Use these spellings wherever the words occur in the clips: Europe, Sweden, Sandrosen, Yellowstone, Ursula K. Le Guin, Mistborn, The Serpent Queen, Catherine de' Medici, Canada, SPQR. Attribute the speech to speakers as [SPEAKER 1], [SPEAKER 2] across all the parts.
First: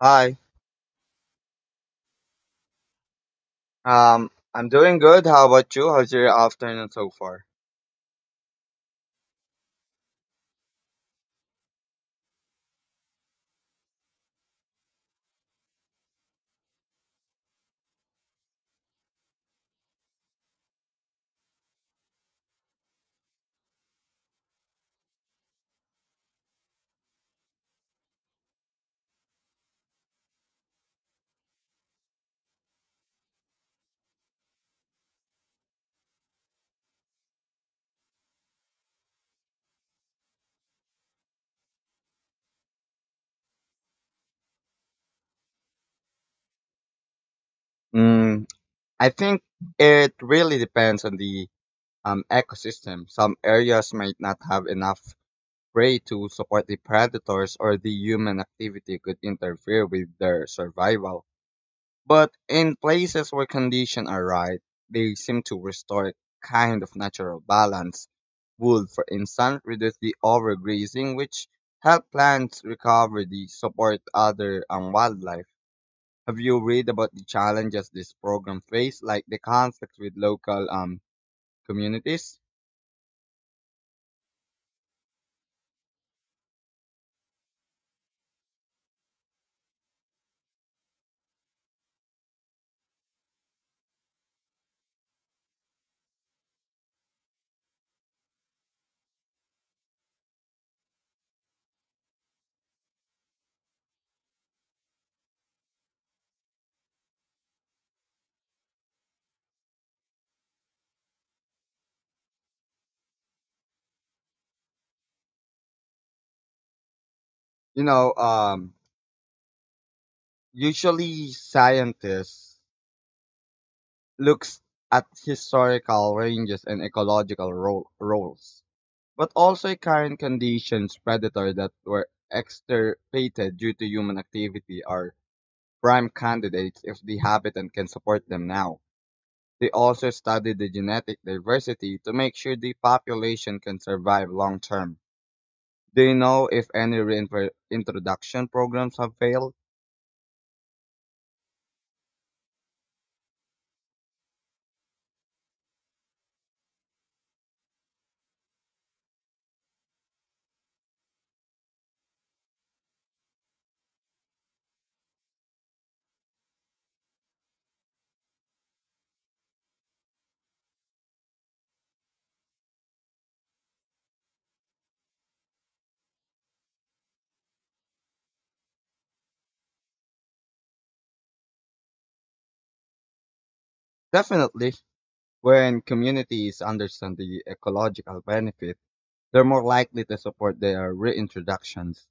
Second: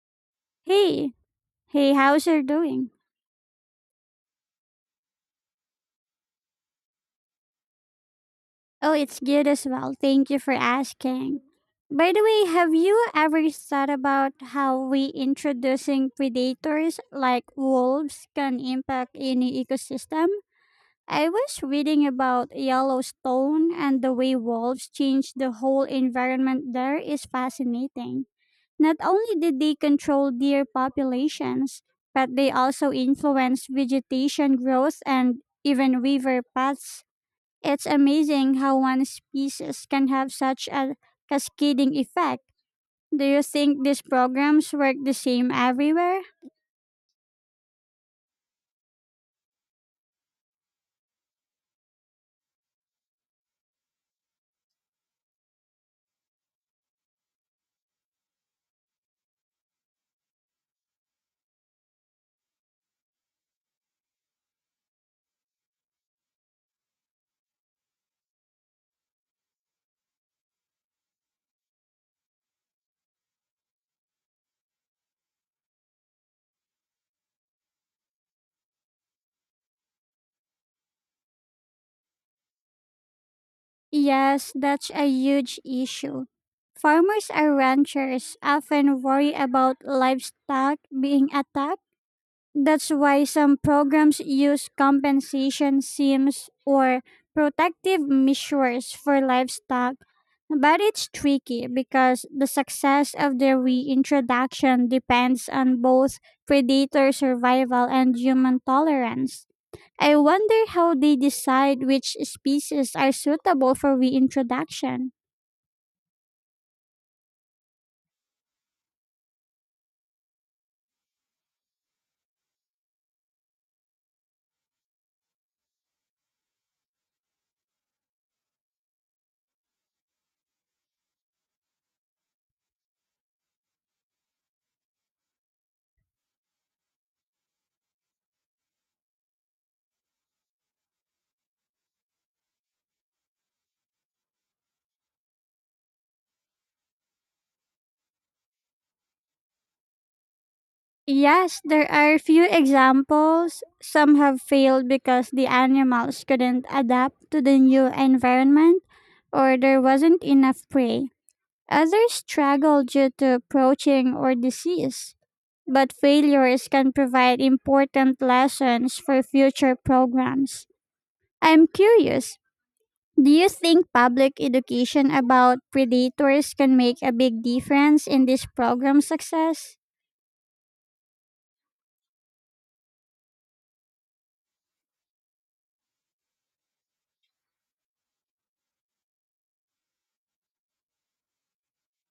[SPEAKER 1] Hi.
[SPEAKER 2] Hey, hey, how's you doing?
[SPEAKER 1] I'm doing good. How about you? How's your afternoon so far?
[SPEAKER 2] Oh, it's good as well. Thank you for asking. By the way, have you ever thought about how we introducing predators like wolves can impact any ecosystem? I was reading about Yellowstone and the way wolves change the whole environment there is fascinating. Not only did they control deer populations, but they also influence vegetation growth and even river paths. It's amazing how one species can have such a cascading effect. Do you think these programs work the same everywhere?
[SPEAKER 1] Mm, I think it really depends on the ecosystem. Some areas might not have enough prey to support the predators, or the human activity could interfere with their survival. But in places where conditions are right, they seem to restore a kind of natural balance. Wood, for instance, reduces the overgrazing, which help plants recover the support other and wildlife. Have you read about the challenges this program face, like the conflict with local communities?
[SPEAKER 2] Yes, that's a huge issue. Farmers and ranchers often worry about livestock being attacked. That's why some programs use compensation schemes or protective measures for livestock. But it's tricky because the success of their reintroduction depends on both predator survival and human tolerance. I wonder how they decide which species are suitable for reintroduction.
[SPEAKER 1] You know, um, Usually scientists looks at historical ranges and ecological roles, but also a current conditions predator that were extirpated due to human activity are prime candidates if the habitat can support them now. They also study the genetic diversity to make sure the population can survive long term. Do you know if any reintroduction programs have failed?
[SPEAKER 2] Yes, there are few examples. Some have failed because the animals couldn't adapt to the new environment or there wasn't enough prey. Others struggled due to poaching or disease. But failures can provide important lessons for future programs. I'm curious, do you think public education about predators can make a big difference in this program's success?
[SPEAKER 1] Definitely. When communities understand the ecological benefit, they're more likely to support their reintroductions.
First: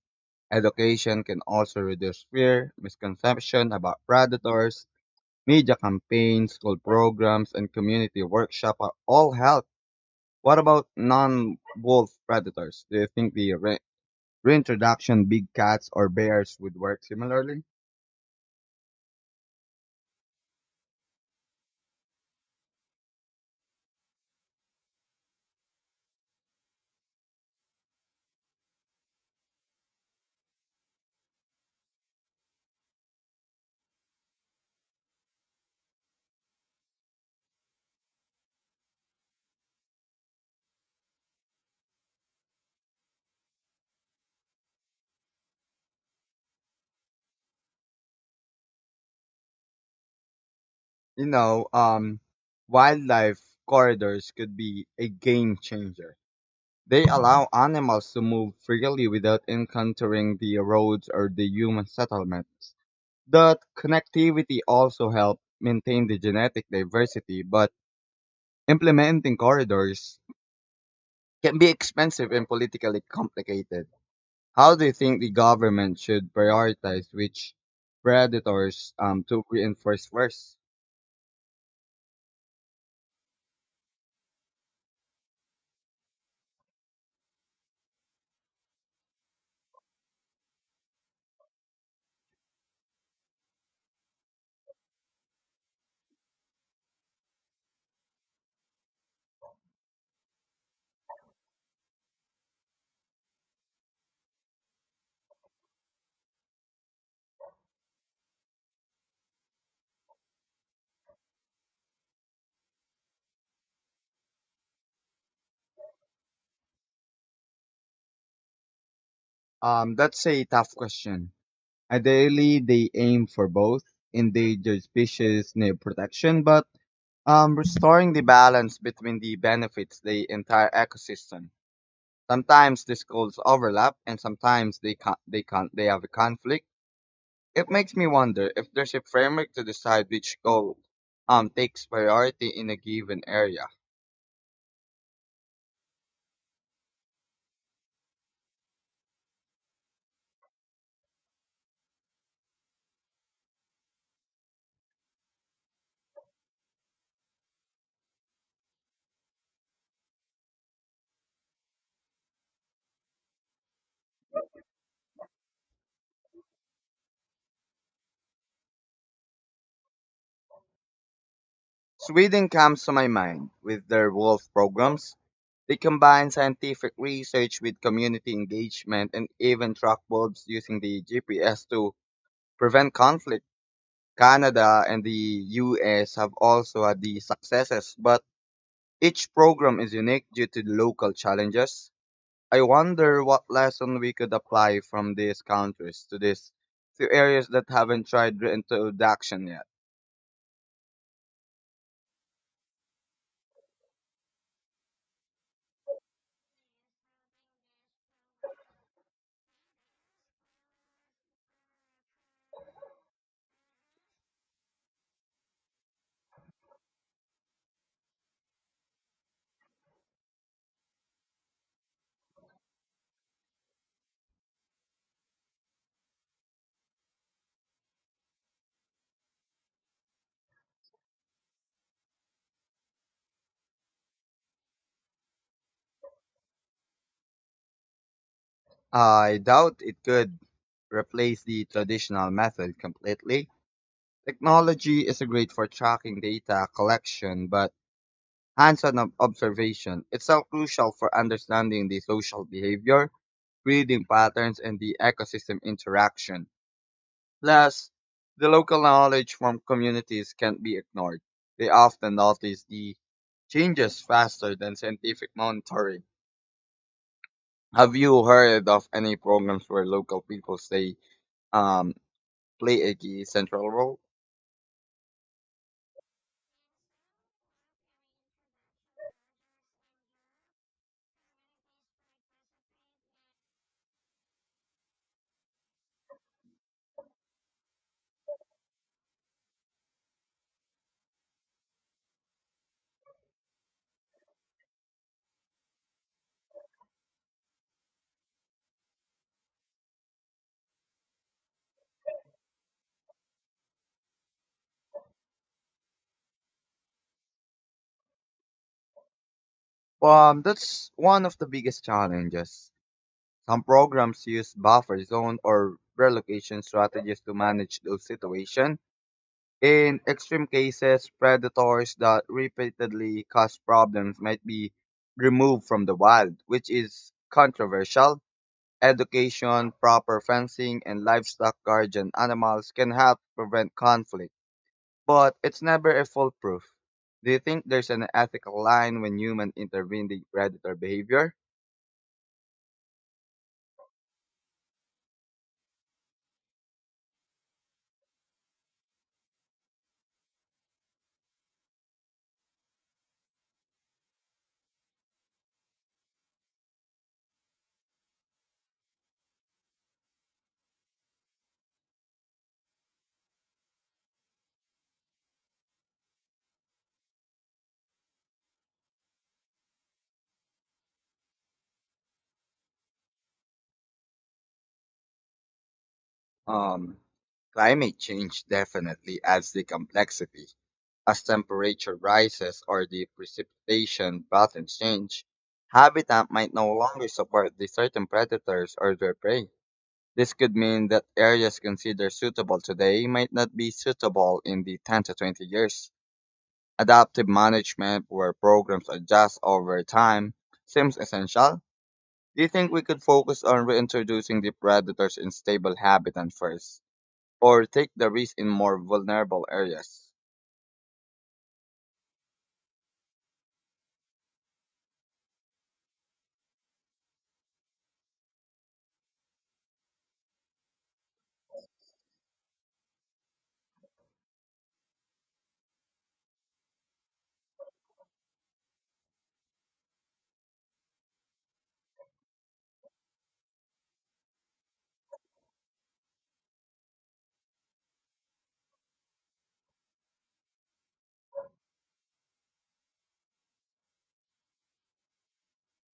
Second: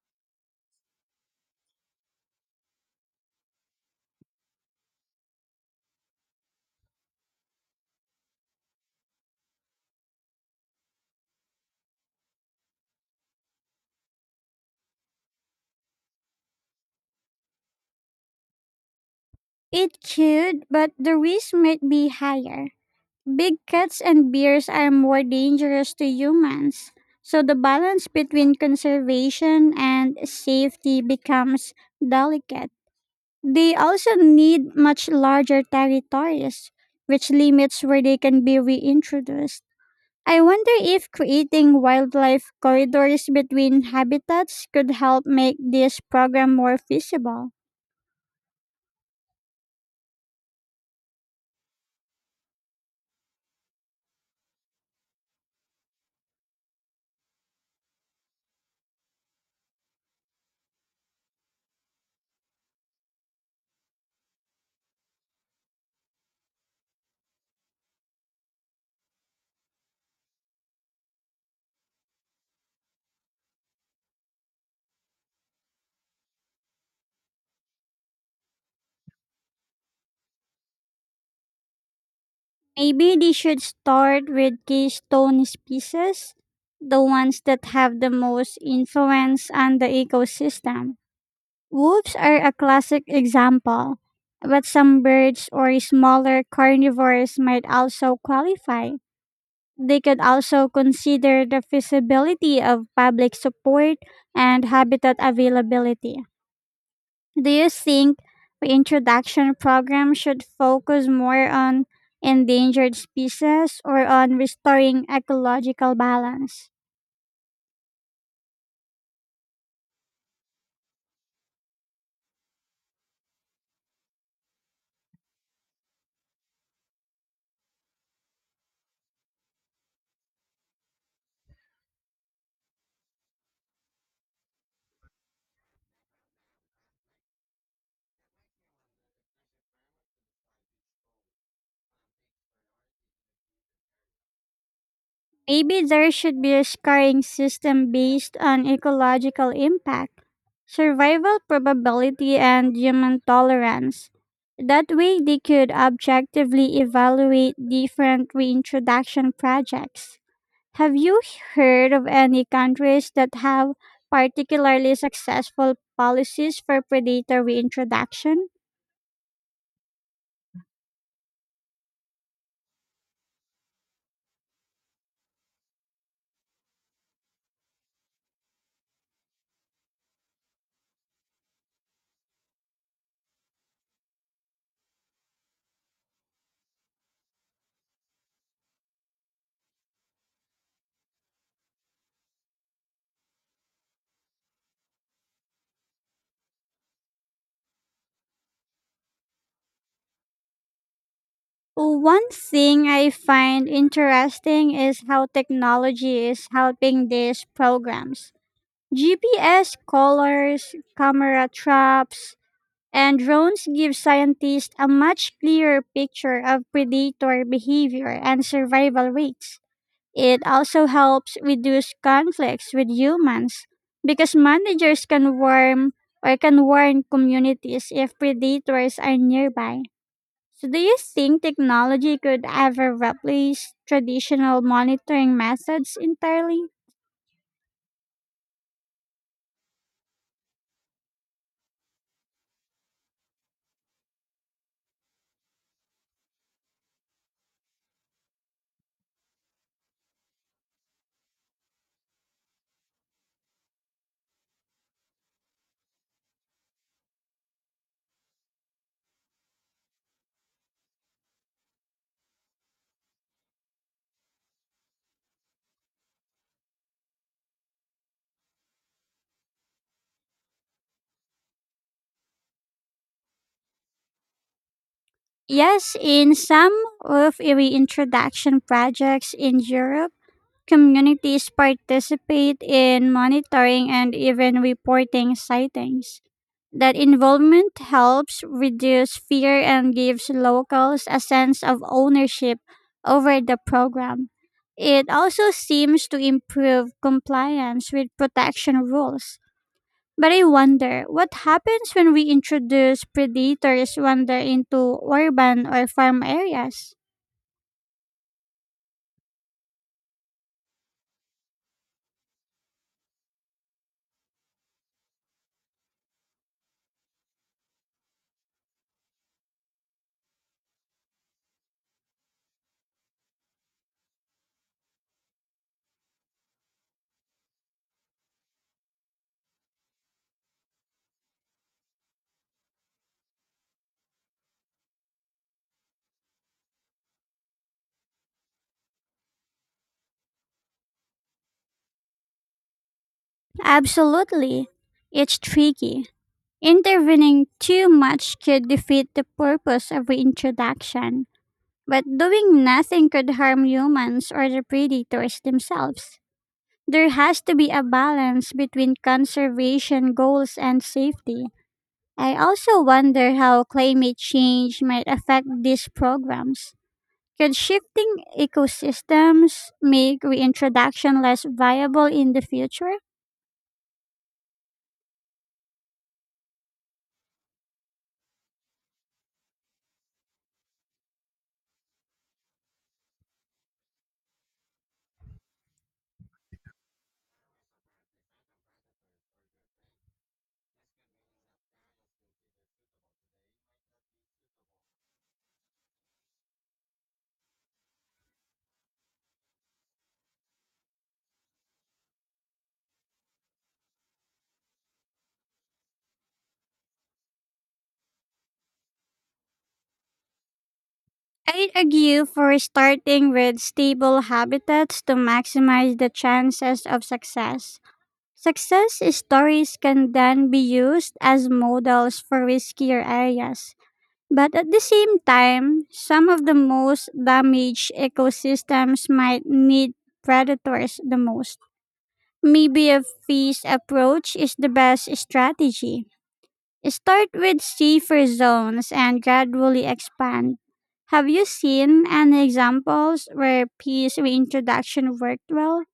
[SPEAKER 1] Education can also reduce fear, misconception about predators, media campaigns, school programs, and community workshop are all help. What about non-wolf predators? Do you think the reintroduction big cats or bears would work similarly?
[SPEAKER 2] It could, but the risk might be higher. Big cats and bears are more dangerous to humans. So the balance between conservation and safety becomes delicate. They also need much larger territories, which limits where they can be reintroduced. I wonder if creating wildlife corridors between habitats could help make this program more feasible.
[SPEAKER 1] You know, um, Wildlife corridors could be a game changer. They allow animals to move freely without encountering the roads or the human settlements. That connectivity also helps maintain the genetic diversity, but implementing corridors can be expensive and politically complicated. How do you think the government should prioritize which predators to reinforce first?
[SPEAKER 2] Maybe they should start with keystone species, the ones that have the most influence on the ecosystem. Wolves are a classic example, but some birds or smaller carnivores might also qualify. They could also consider the feasibility of public support and habitat availability. Do you think reintroduction programs should focus more on endangered species or on restoring ecological balance?
[SPEAKER 1] That's a tough question. Ideally, they aim for both endangered species near protection, but restoring the balance between the benefits the entire ecosystem. Sometimes these goals overlap and sometimes they can they have a conflict. It makes me wonder if there's a framework to decide which goal takes priority in a given area.
[SPEAKER 2] Maybe there should be a scoring system based on ecological impact, survival probability, and human tolerance. That way, they could objectively evaluate different reintroduction projects. Have you heard of any countries that have particularly successful policies for predator reintroduction?
[SPEAKER 1] Sweden comes to my mind with their wolf programs. They combine scientific research with community engagement and even track wolves using the GPS to prevent conflict. Canada and the US have also had these successes, but each program is unique due to local challenges. I wonder what lesson we could apply from these countries to these to areas that haven't tried reintroduction yet.
[SPEAKER 2] One thing I find interesting is how technology is helping these programs. GPS collars, camera traps, and drones give scientists a much clearer picture of predator behavior and survival rates. It also helps reduce conflicts with humans because managers can warn or can warn communities if predators are nearby. So do you think technology could ever replace traditional monitoring methods entirely?
[SPEAKER 1] I doubt it could replace the traditional method completely. Technology is great for tracking data collection, but hands-on observation is so crucial for understanding the social behavior, breeding patterns, and the ecosystem interaction. Last, the local knowledge from communities can't be ignored. They often notice the changes faster than scientific monitoring. Have you heard of any programs where local people stay um, play a key central role?
[SPEAKER 2] Yes, in some of the reintroduction projects in Europe, communities participate in monitoring and even reporting sightings. That involvement helps reduce fear and gives locals a sense of ownership over the program. It also seems to improve compliance with protection rules. But I wonder what happens when we introduce predators wander into urban or farm areas?
[SPEAKER 1] That's one of the biggest challenges. Some programs use buffer zone or relocation strategies to manage those situations. In extreme cases, predators that repeatedly cause problems might be removed from the wild, which is controversial. Education, proper fencing, and livestock guardian animals can help prevent conflict, but it's never a foolproof. Do you think there's an ethical line when humans intervene in predator behavior?
[SPEAKER 2] Absolutely. It's tricky. Intervening too much could defeat the purpose of reintroduction. But doing nothing could harm humans or the predators themselves. There has to be a balance between conservation goals and safety. I also wonder how climate change might affect these programs. Could shifting ecosystems make reintroduction less viable in the future?
[SPEAKER 1] Um, Climate change definitely adds the complexity. As temperature rises or the precipitation patterns change, habitat might no longer support the certain predators or their prey. This could mean that areas considered suitable today might not be suitable in the 10 to 20 years. Adaptive management, where programs adjust over time, seems essential. Do you think we could focus on reintroducing the predators in stable habitat first, or take the risk in more vulnerable areas?
[SPEAKER 2] I'd argue for starting with stable habitats to maximize the chances of success. Success stories can then be used as models for riskier areas. But at the same time, some of the most damaged ecosystems might need predators the most. Maybe a phased approach is the best strategy. Start with safer zones and gradually expand. Have you seen any examples where peace reintroduction worked well?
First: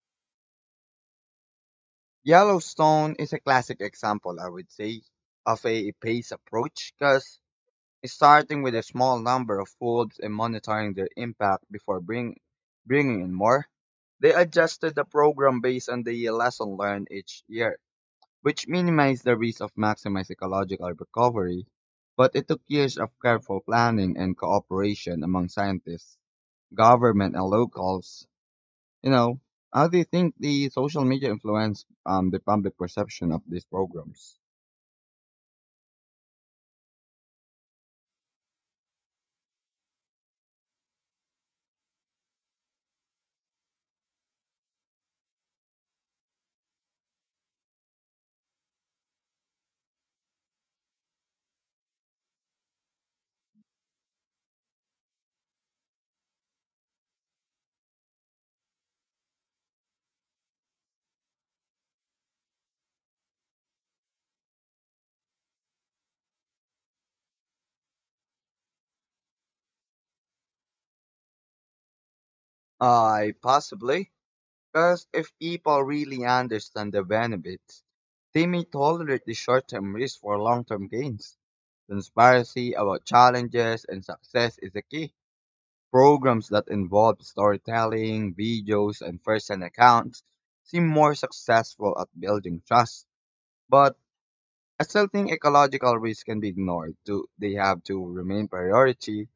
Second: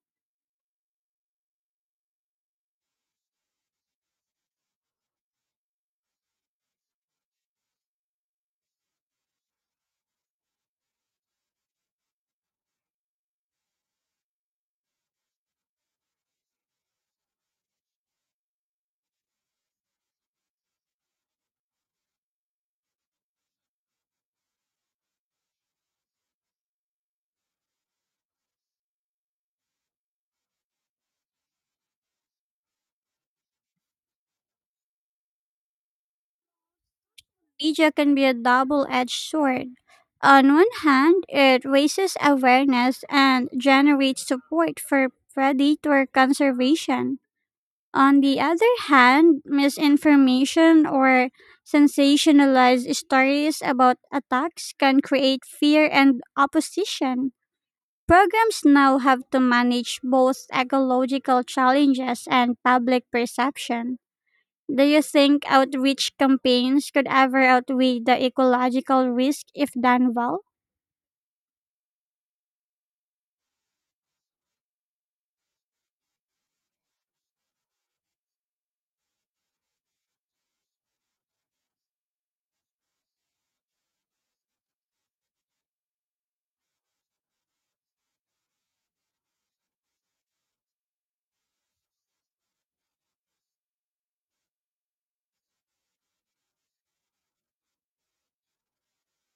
[SPEAKER 1] Yellowstone is a classic example, I would say, of a phased approach because starting with a small number of wolves and monitoring their impact before bringing in more, they adjusted the program based on the lesson learned each year, which minimized the risk of maximized ecological recovery. But it took years of careful planning and cooperation among scientists, government, and locals. you know, how do you think the social media influence the public perception of these programs?
[SPEAKER 2] Media can be a double edged sword. On one hand, it raises awareness and generates support for predator conservation. On the other hand, misinformation or sensationalized stories about attacks can create fear and opposition. Programs now have to manage both ecological challenges and public perception. Do you think outreach campaigns could ever outweigh the ecological risk if done well?
[SPEAKER 1] I possibly, because if people really understand the benefits, they may tolerate the short-term risk for long-term gains. Transparency about challenges and success is the key. Programs that involve storytelling, videos, and first-hand accounts seem more successful at building trust. But I still think ecological risks can be ignored. Do they have to remain priority?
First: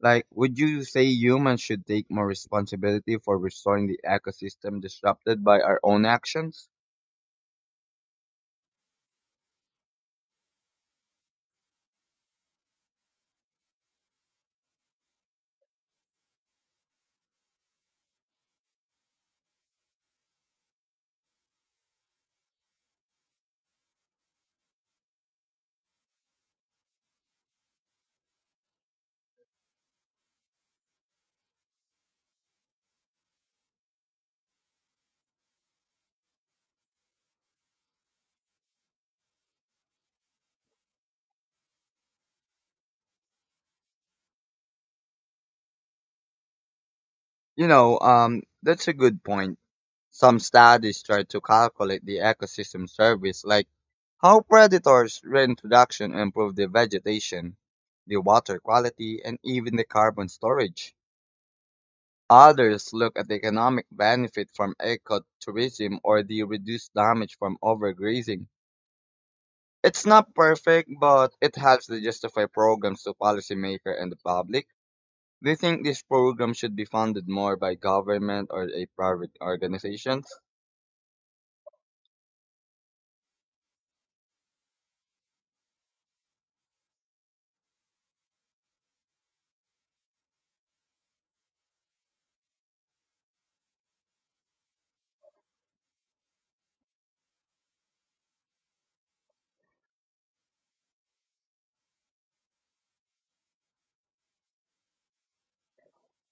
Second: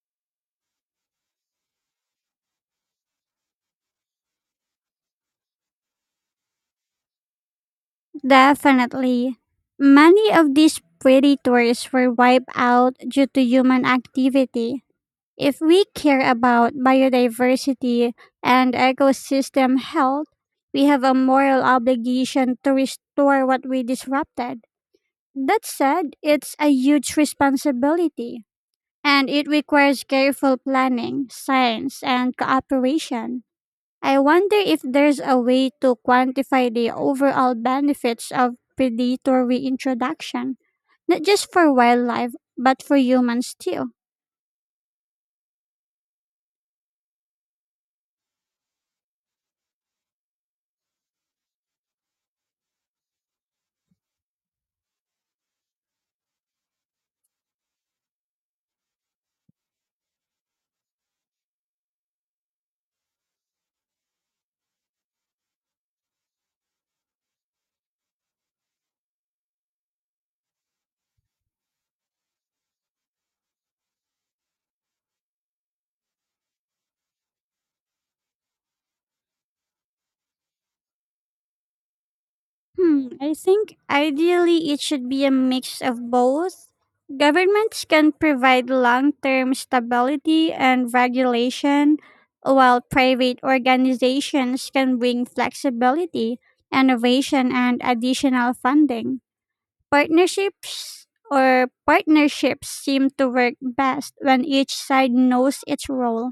[SPEAKER 1] Like, would you say humans should take more responsibility for restoring the ecosystem disrupted by our own actions?
[SPEAKER 2] Definitely. Many of these predators were wiped out due to human activity. If we care about biodiversity and ecosystem health, we have a moral obligation to restore what we disrupted. That said, it's a huge responsibility, and it requires careful planning, science, and cooperation. I wonder if there's a way to quantify the overall benefits of predator reintroduction, not just for wildlife, but for humans too.
[SPEAKER 1] That's a good point. Some studies try to calculate the ecosystem service, like how predators, reintroduction improve the vegetation, the water quality, and even the carbon storage. Others look at the economic benefit from ecotourism or the reduced damage from overgrazing. It's not perfect, but it helps to justify programs to policymakers and the public. Do you think this program should be funded more by government or a private organizations?
[SPEAKER 2] Hmm, I think ideally it should be a mix of both. Governments can provide long term stability and regulation, while private organizations can bring flexibility, innovation, and additional funding. Partnerships seem to work best when each side knows its role.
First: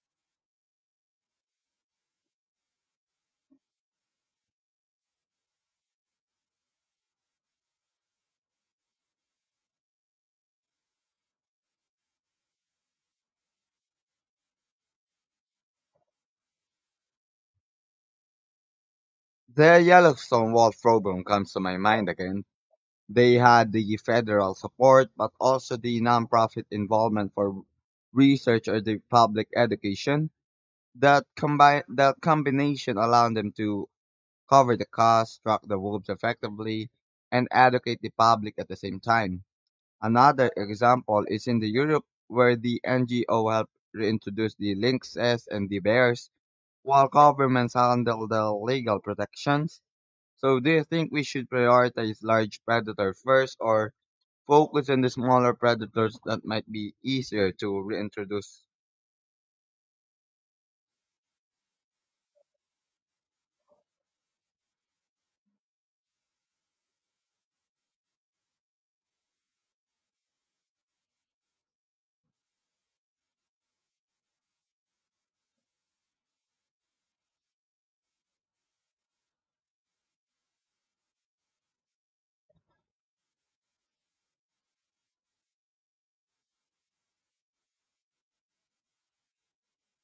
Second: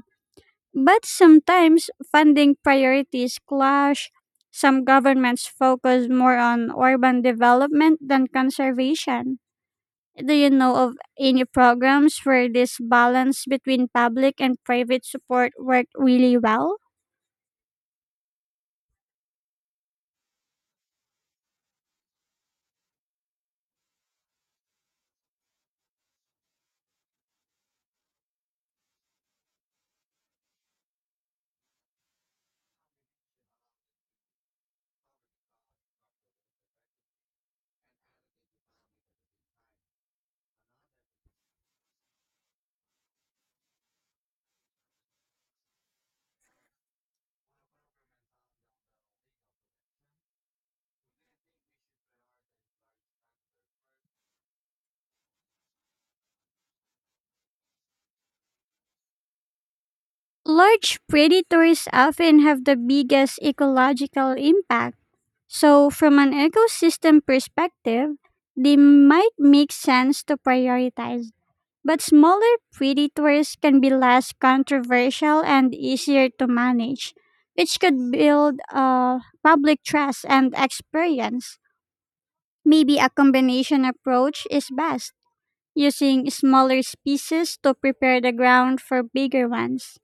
[SPEAKER 2] But sometimes funding priorities clash. Some governments focus more on urban development than conservation. Do you know of any programs where this balance between public and private support worked really well?
[SPEAKER 1] The Yellowstone Wall program comes to my mind again. They had the federal support, but also the nonprofit involvement for research or the public education. That combination allowed them to cover the cost, track the wolves effectively, and educate the public at the same time. Another example is in the Europe where the NGO helped reintroduce the lynxes and the bears, while governments handle the legal protections. So do you think we should prioritize large predators first or focus on the smaller predators that might be easier to reintroduce?
[SPEAKER 2] Large predators often have the biggest ecological impact. So, from an ecosystem perspective, they might make sense to prioritize. But smaller predators can be less controversial and easier to manage, which could build public trust and experience. Maybe a combination approach is best, using smaller species to prepare the ground for bigger ones.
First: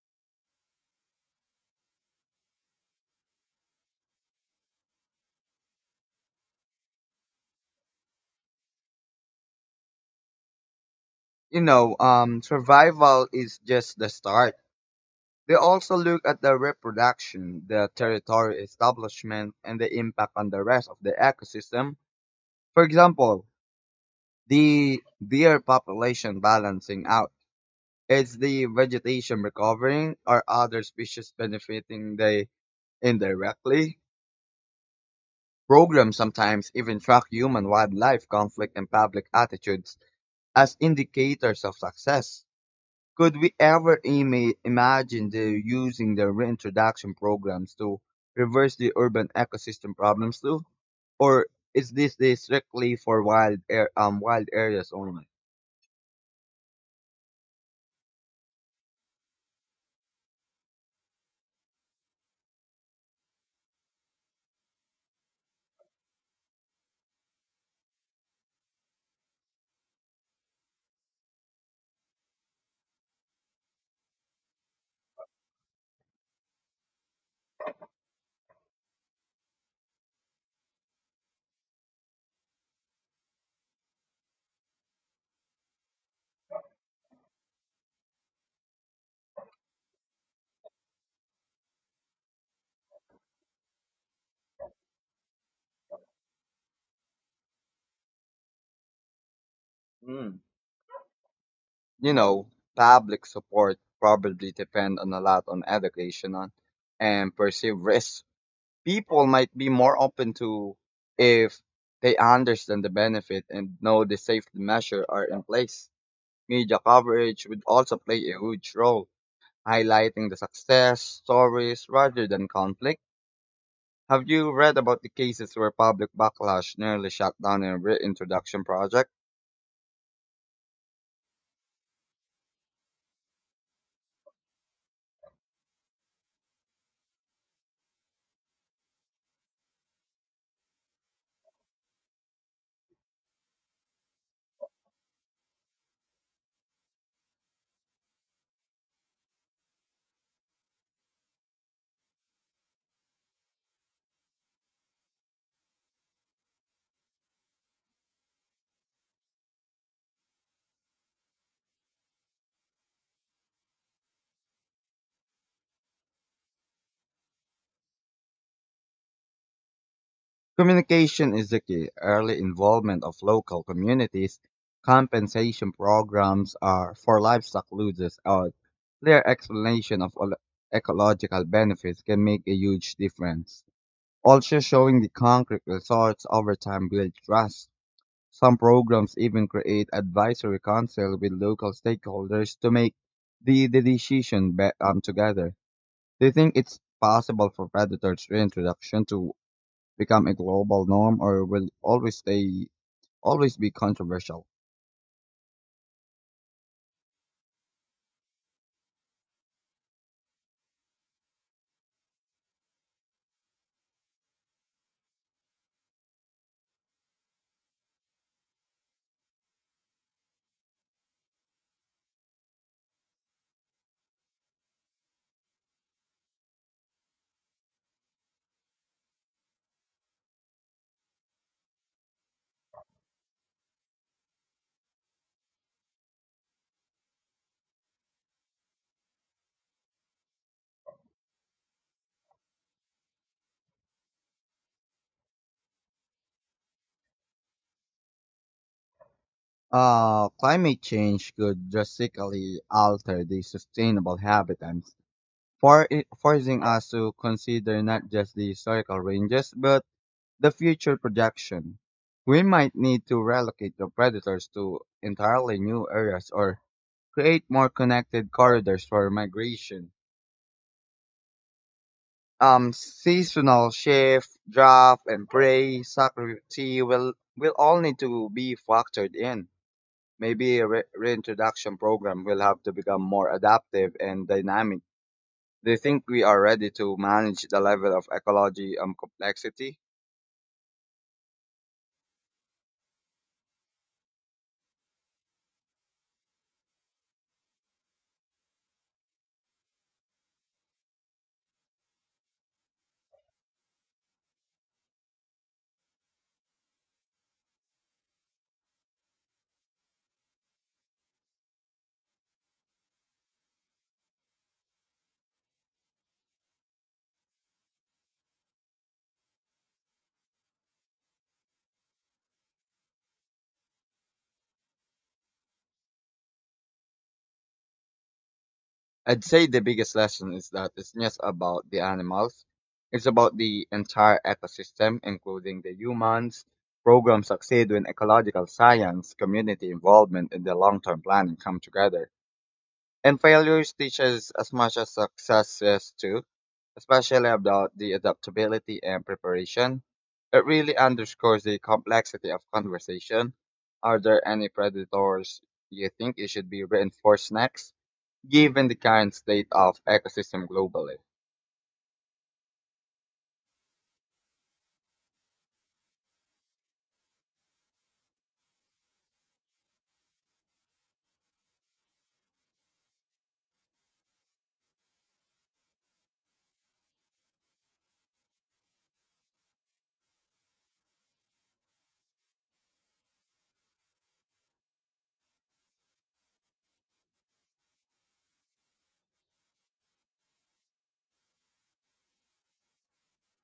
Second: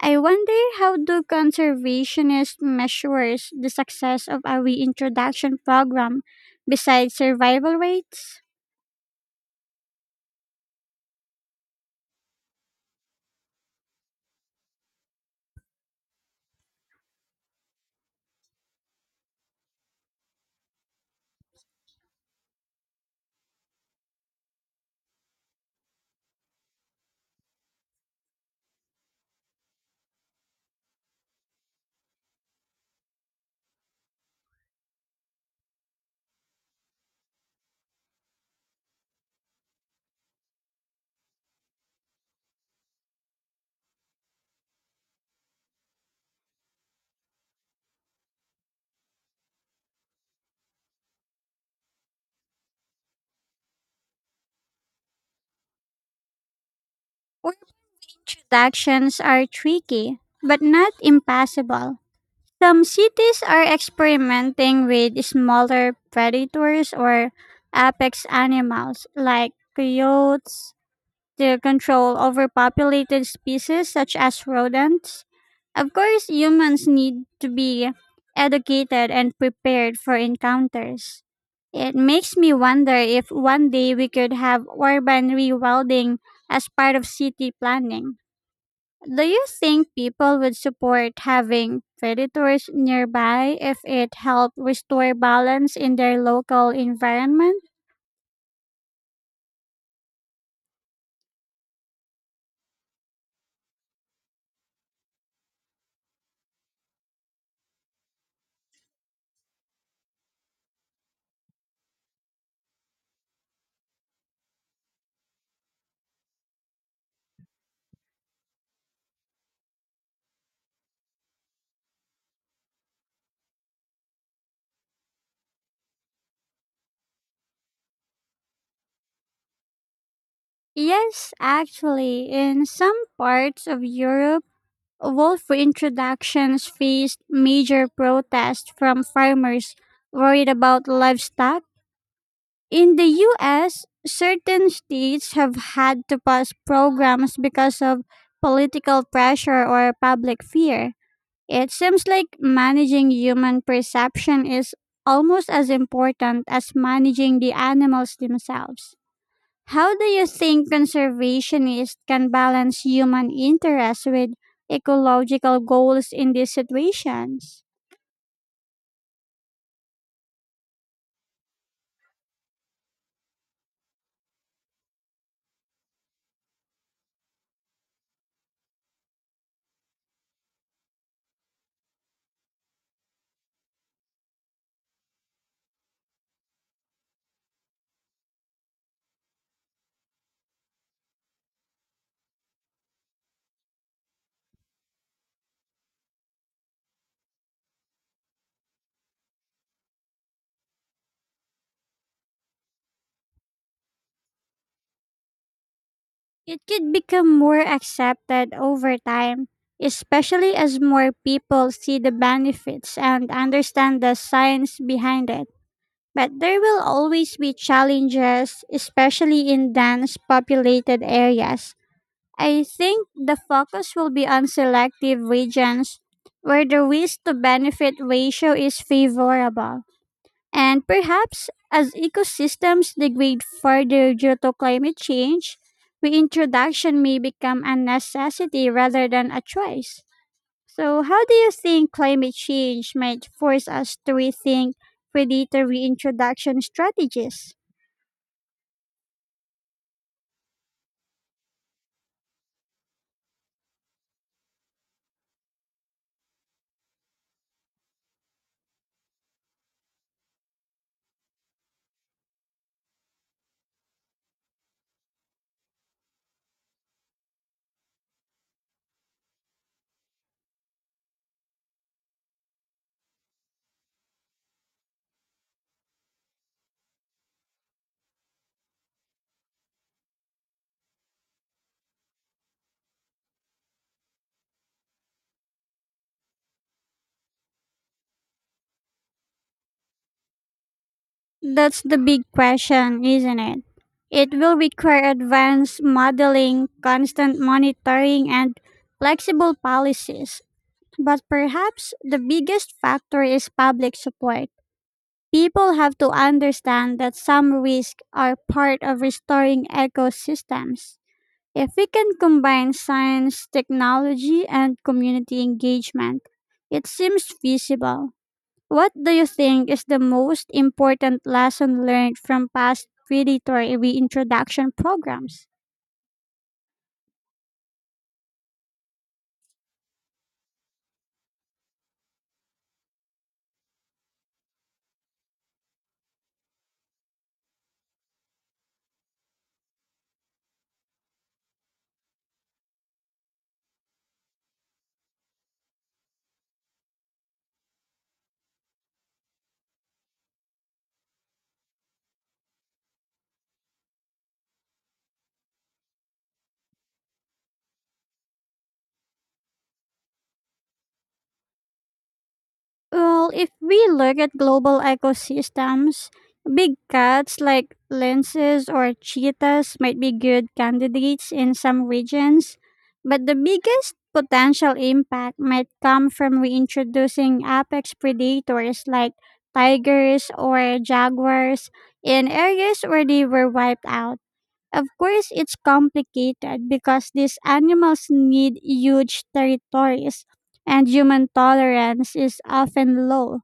[SPEAKER 2] I wonder how do conservationists measures the success of a reintroduction program besides survival rates?
[SPEAKER 1] Survival is just the start. They also look at the reproduction, the territory establishment, and the impact on the rest of the ecosystem. For example, the deer population balancing out. Is the vegetation recovering? Are other species benefiting they indirectly? Programs sometimes even track human wildlife conflict and public attitudes as indicators of success. Could we ever imagine the, using the reintroduction programs to reverse the urban ecosystem problems too? Or is this the strictly for wild areas only?
[SPEAKER 2] Or Introductions are tricky, but not impossible. Some cities are experimenting with smaller predators or apex animals like coyotes to control overpopulated species such as rodents. Of course, humans need to be educated and prepared for encounters. It makes me wonder if one day we could have urban rewilding as part of city planning. Do you think people would support having predators nearby if it helped restore balance in their local environment?
[SPEAKER 1] Hmm. You know, public support probably depend on a lot on education on and perceived risks. People might be more open to if they understand the benefit and know the safety measure are in place. Media coverage would also play a huge role highlighting the success stories rather than conflict. Have you read about the cases where public backlash nearly shut down a reintroduction project?
[SPEAKER 2] Yes, actually, in some parts of Europe, wolf reintroductions faced major protests from farmers worried about livestock. In the US, certain states have had to pass programs because of political pressure or public fear. It seems like managing human perception is almost as important as managing the animals themselves. How do you think conservationists can balance human interests with ecological goals in these situations?
[SPEAKER 1] Communication is the key. Early involvement of local communities, compensation programs are for livestock losses, or clear explanation of ecological benefits can make a huge difference. Also, showing the concrete results over time builds trust. Some programs even create advisory council with local stakeholders to make the decision together. Do you think it's possible for predators reintroduction to become a global norm or will always stay always be controversial?
[SPEAKER 2] It could become more accepted over time, especially as more people see the benefits and understand the science behind it. But there will always be challenges, especially in dense populated areas. I think the focus will be on selective regions where the risk to benefit ratio is favorable. And perhaps as ecosystems degrade further due to climate change, reintroduction may become a necessity rather than a choice. So, how do you think climate change might force us to rethink predator reintroduction strategies?
[SPEAKER 1] Climate change could drastically alter the sustainable habitats, for, forcing us to consider not just the historical ranges but the future projection. We might need to relocate the predators to entirely new areas or create more connected corridors for migration. Seasonal shift, draft, and prey security will all need to be factored in. Maybe a reintroduction program will have to become more adaptive and dynamic. Do you think we are ready to manage the level of ecology complexity?
[SPEAKER 2] That's the big question, isn't it? It will require advanced modeling, constant monitoring, and flexible policies. But perhaps the biggest factor is public support. People have to understand that some risks are part of restoring ecosystems. If we can combine science, technology, and community engagement, it seems feasible. What do you think is the most important lesson learned from past predator reintroduction programs?
[SPEAKER 1] I'd say the biggest lesson is that it's just about the animals. It's about the entire ecosystem, including the humans. Programs succeed when ecological science, community involvement, and the long-term planning come together. And failures teach us as much as successes too, especially about the adaptability and preparation. It really underscores the complexity of conversation. Are there any predators you think it should be reinforced next? Given the current state of ecosystem globally.
[SPEAKER 2] Well, if we look at global ecosystems, big cats like lynxes or cheetahs might be good candidates in some regions, but the biggest potential impact might come from reintroducing apex predators like tigers or jaguars in areas where they were wiped out. Of course, it's complicated because these animals need huge territories and human tolerance is often low.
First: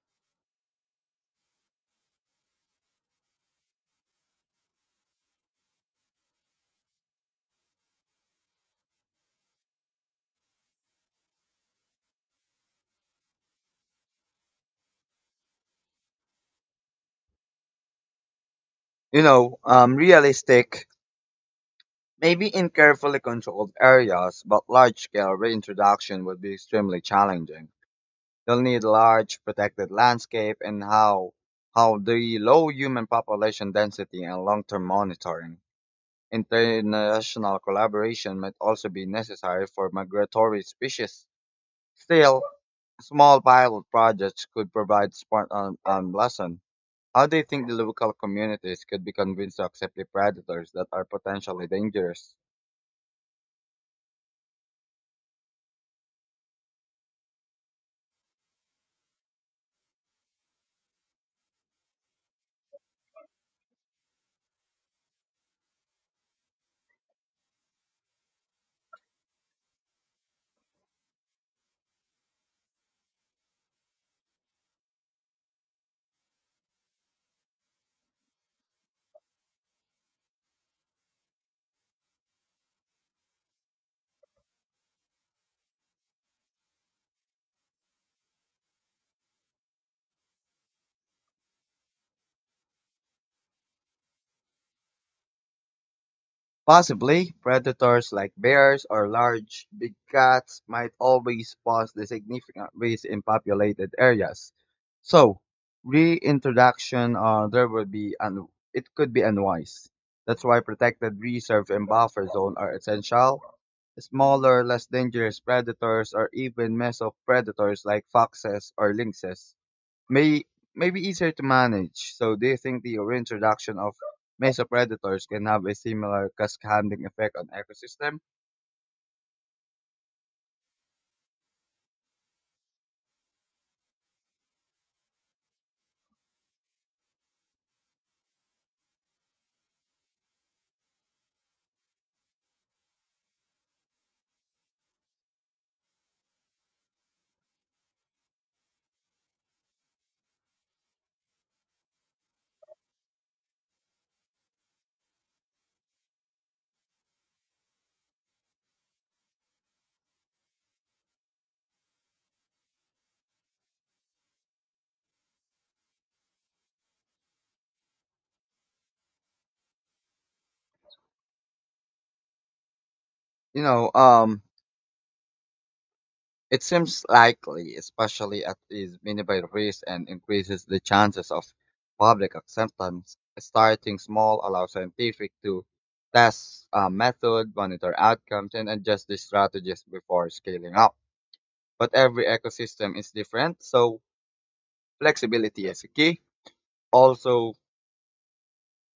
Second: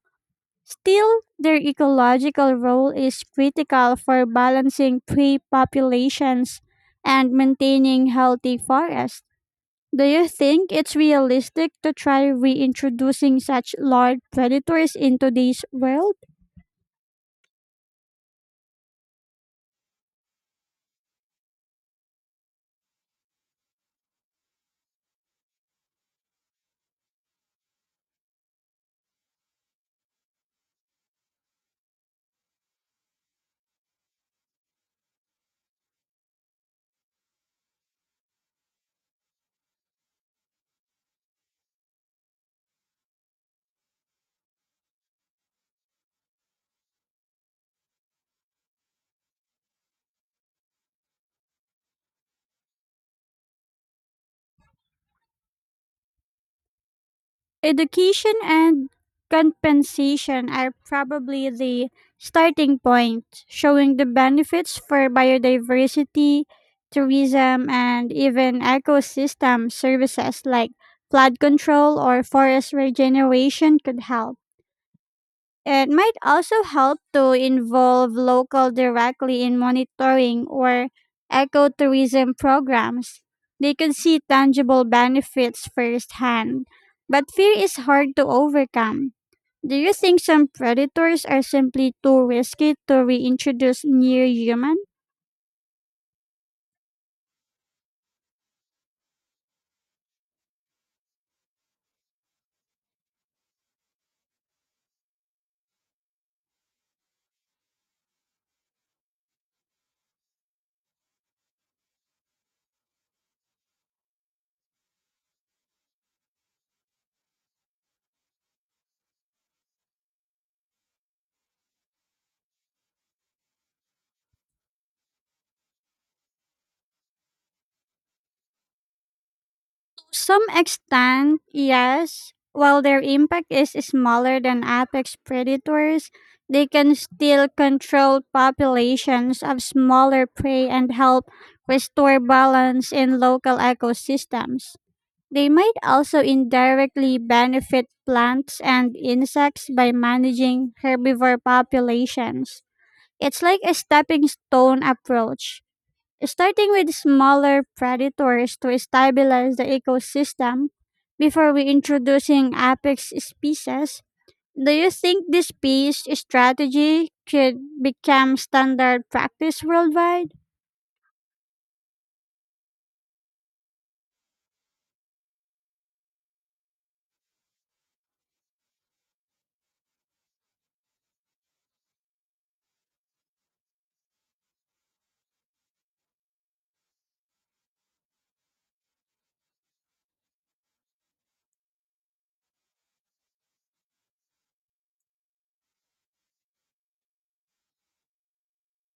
[SPEAKER 2] Still, their ecological role is critical for balancing prey populations and maintaining healthy forests. Do you think it's realistic to try reintroducing such large predators into today's world?
[SPEAKER 1] Realistic, maybe in carefully controlled areas, but large-scale reintroduction would be extremely challenging. You'll need large protected landscape and how the low human population density and long-term monitoring. International collaboration might also be necessary for migratory species. Still, small pilot projects could provide smart lesson. How do you think the local communities could be convinced to accept the predators that are potentially dangerous?
[SPEAKER 2] Education and compensation are probably the starting point. Showing the benefits for biodiversity, tourism, and even ecosystem services like flood control or forest regeneration could help. It might also help to involve local directly in monitoring or ecotourism programs. They could see tangible benefits firsthand, but fear is hard to overcome. Do you think some predators are simply too risky to reintroduce near human?
[SPEAKER 1] Possibly, predators like bears or large big cats might always pose the significant risk in populated areas. So, reintroduction there would be it could be unwise. That's why protected reserve and buffer zone are essential. Smaller, less dangerous predators or even mesopredators like foxes or lynxes may may be easier to manage. So, do you think the reintroduction of mesopredators can have a similar cascading effect on ecosystem?
[SPEAKER 2] Some extent, yes. While their impact is smaller than apex predators, they can still control populations of smaller prey and help restore balance in local ecosystems. They might also indirectly benefit plants and insects by managing herbivore populations. It's like a stepping stone approach. Starting with smaller predators to stabilize the ecosystem before we introducing apex species. Do you think this peace strategy could become standard practice worldwide?
[SPEAKER 1] You know, um, it seems likely, especially at is minimal risk and increases the chances of public acceptance. Starting small allows scientific to test method, monitor outcomes, and adjust the strategies before scaling up. But every ecosystem is different, so flexibility is key. Also,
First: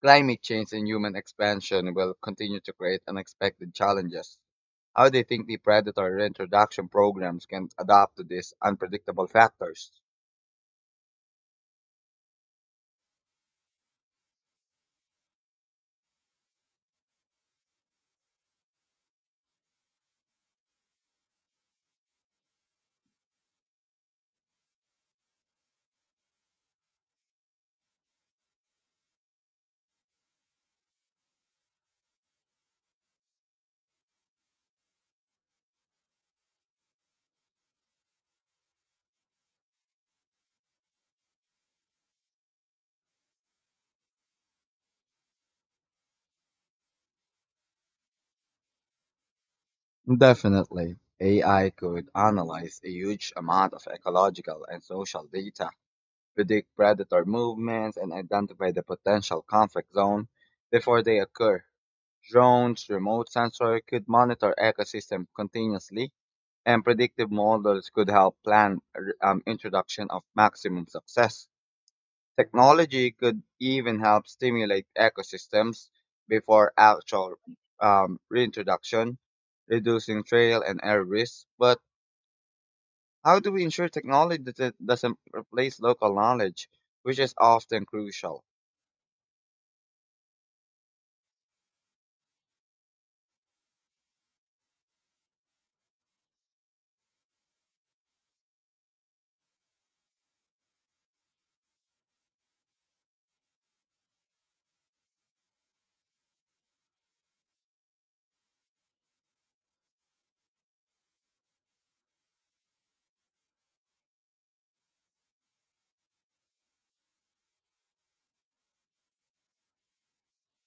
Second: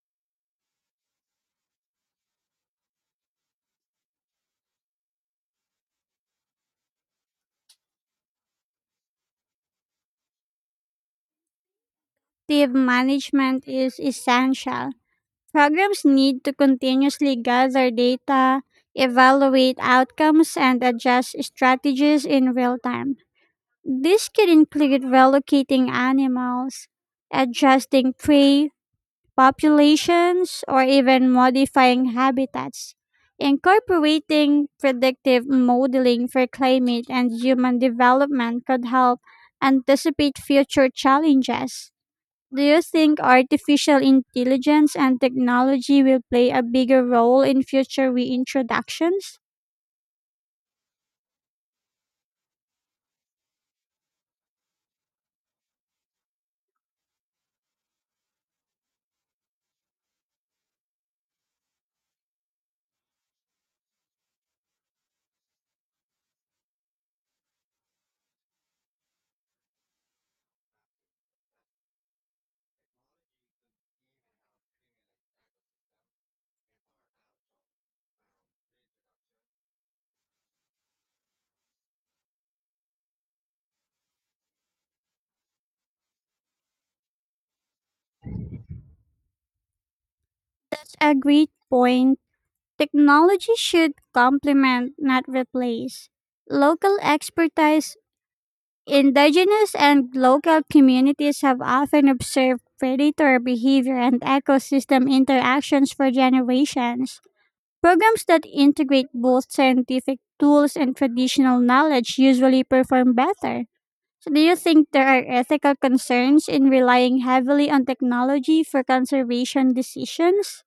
[SPEAKER 1] climate change and human expansion will continue to create unexpected challenges. How do you think the predator reintroduction programs can adapt to these unpredictable factors?
[SPEAKER 2] Active management is essential. Programs need to continuously gather data, evaluate outcomes, and adjust strategies in real time. This could include relocating animals, adjusting prey populations, or even modifying habitats. Incorporating predictive modeling for climate and human development could help anticipate future challenges. Do you think artificial intelligence and technology will play a bigger role in future reintroductions?
[SPEAKER 1] Definitely. AI could analyze a huge amount of ecological and social data, predict predator movements, and identify the potential conflict zone before they occur. Drones, remote sensor could monitor ecosystem continuously and predictive models could help plan introduction of maximum success. Technology could even help stimulate ecosystems before actual reintroduction, reducing trail and error risks. But how do we ensure technology doesn't replace local knowledge, which is often crucial?
[SPEAKER 2] It's a great point. Technology should complement, not replace, local expertise. Indigenous and local communities have often observed predator behavior and ecosystem interactions for generations. Programs that integrate both scientific tools and traditional knowledge usually perform better. So, do you think there are ethical concerns in relying heavily on technology for conservation decisions?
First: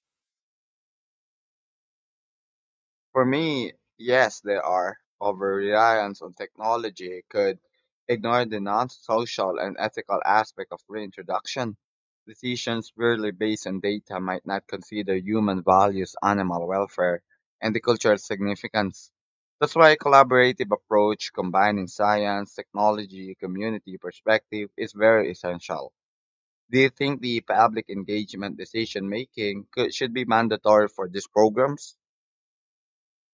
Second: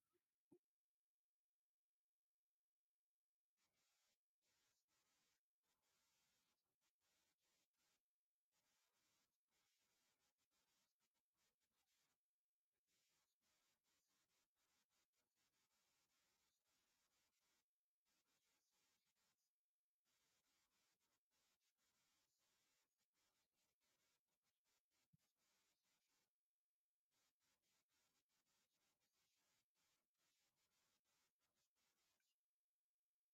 [SPEAKER 1] For me, yes, there are. Over reliance on technology could ignore the non social and ethical aspect of reintroduction. Decisions purely based on data might not consider human values, animal welfare, and the cultural significance. That's why a collaborative approach combining science, technology, community perspective is very essential. Do you think the public engagement decision making could, should be mandatory for these programs?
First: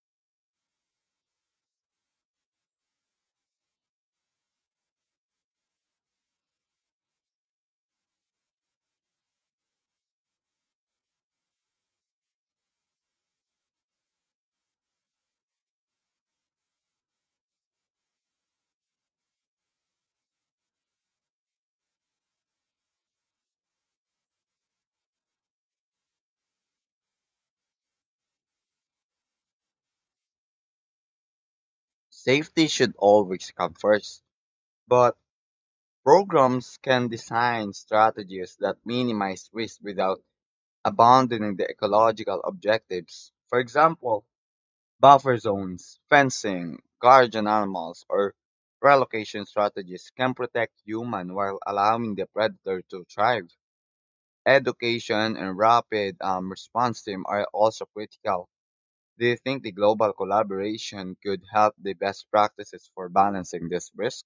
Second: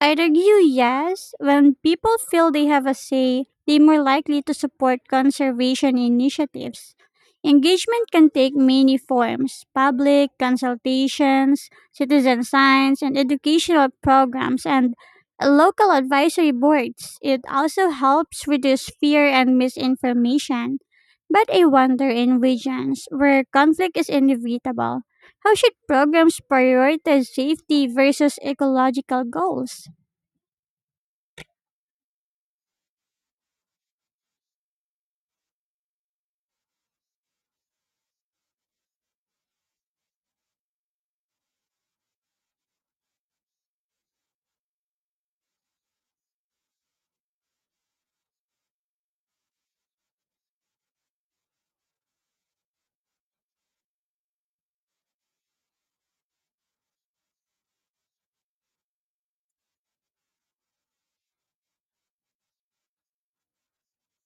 [SPEAKER 2] I'd argue yes. When people feel they have a say, they're more likely to support conservation initiatives. Engagement can take many forms: public consultations, citizen science, and educational programs, and local advisory boards. It also helps reduce fear and misinformation. But I wonder in regions where conflict is inevitable, how should programs prioritize safety versus ecological goals?
[SPEAKER 1] Safety should always come first, but programs can design strategies that minimize risk without abandoning the ecological objectives. For example, buffer zones, fencing, guardian animals, or relocation strategies can protect human while allowing the predator to thrive. Education and rapid response team are also critical. Do you think the global collaboration could help the best practices for balancing this risk?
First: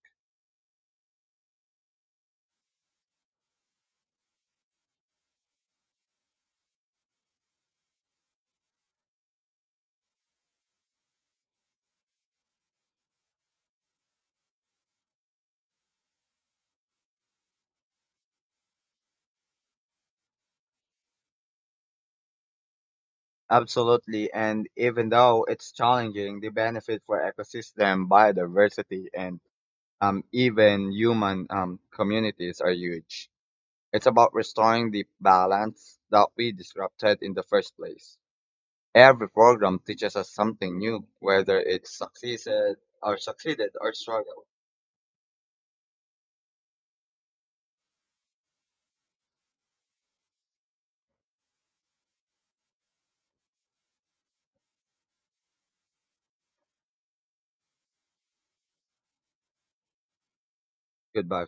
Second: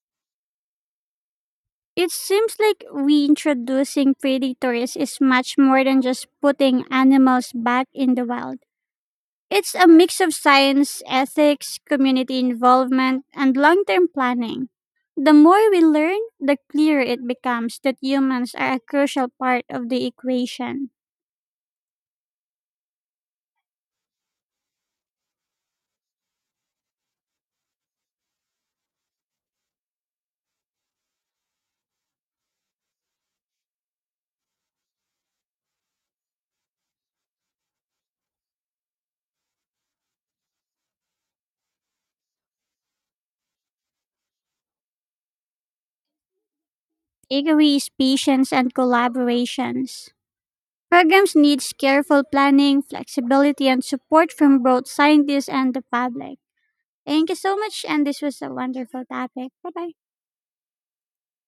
[SPEAKER 2] It seems like reintroducing predators is much more than just putting animals back in the wild. It's a mix of science, ethics, community involvement, and long term planning. The more we learn, the clearer it becomes that humans are a crucial part of the equation.
[SPEAKER 1] Absolutely, and even though it's challenging, the benefit for ecosystem, biodiversity, and even human communities are huge. It's about restoring the balance that we disrupted in the first place. Every program teaches us something new, whether it's succeeded or succeeded or struggled.
[SPEAKER 2] Takeaway is patience and collaborations. Programs need careful planning, flexibility, and support from both scientists and the public. Thank you so much. And this was a wonderful topic. Bye bye.
[SPEAKER 1] Goodbye.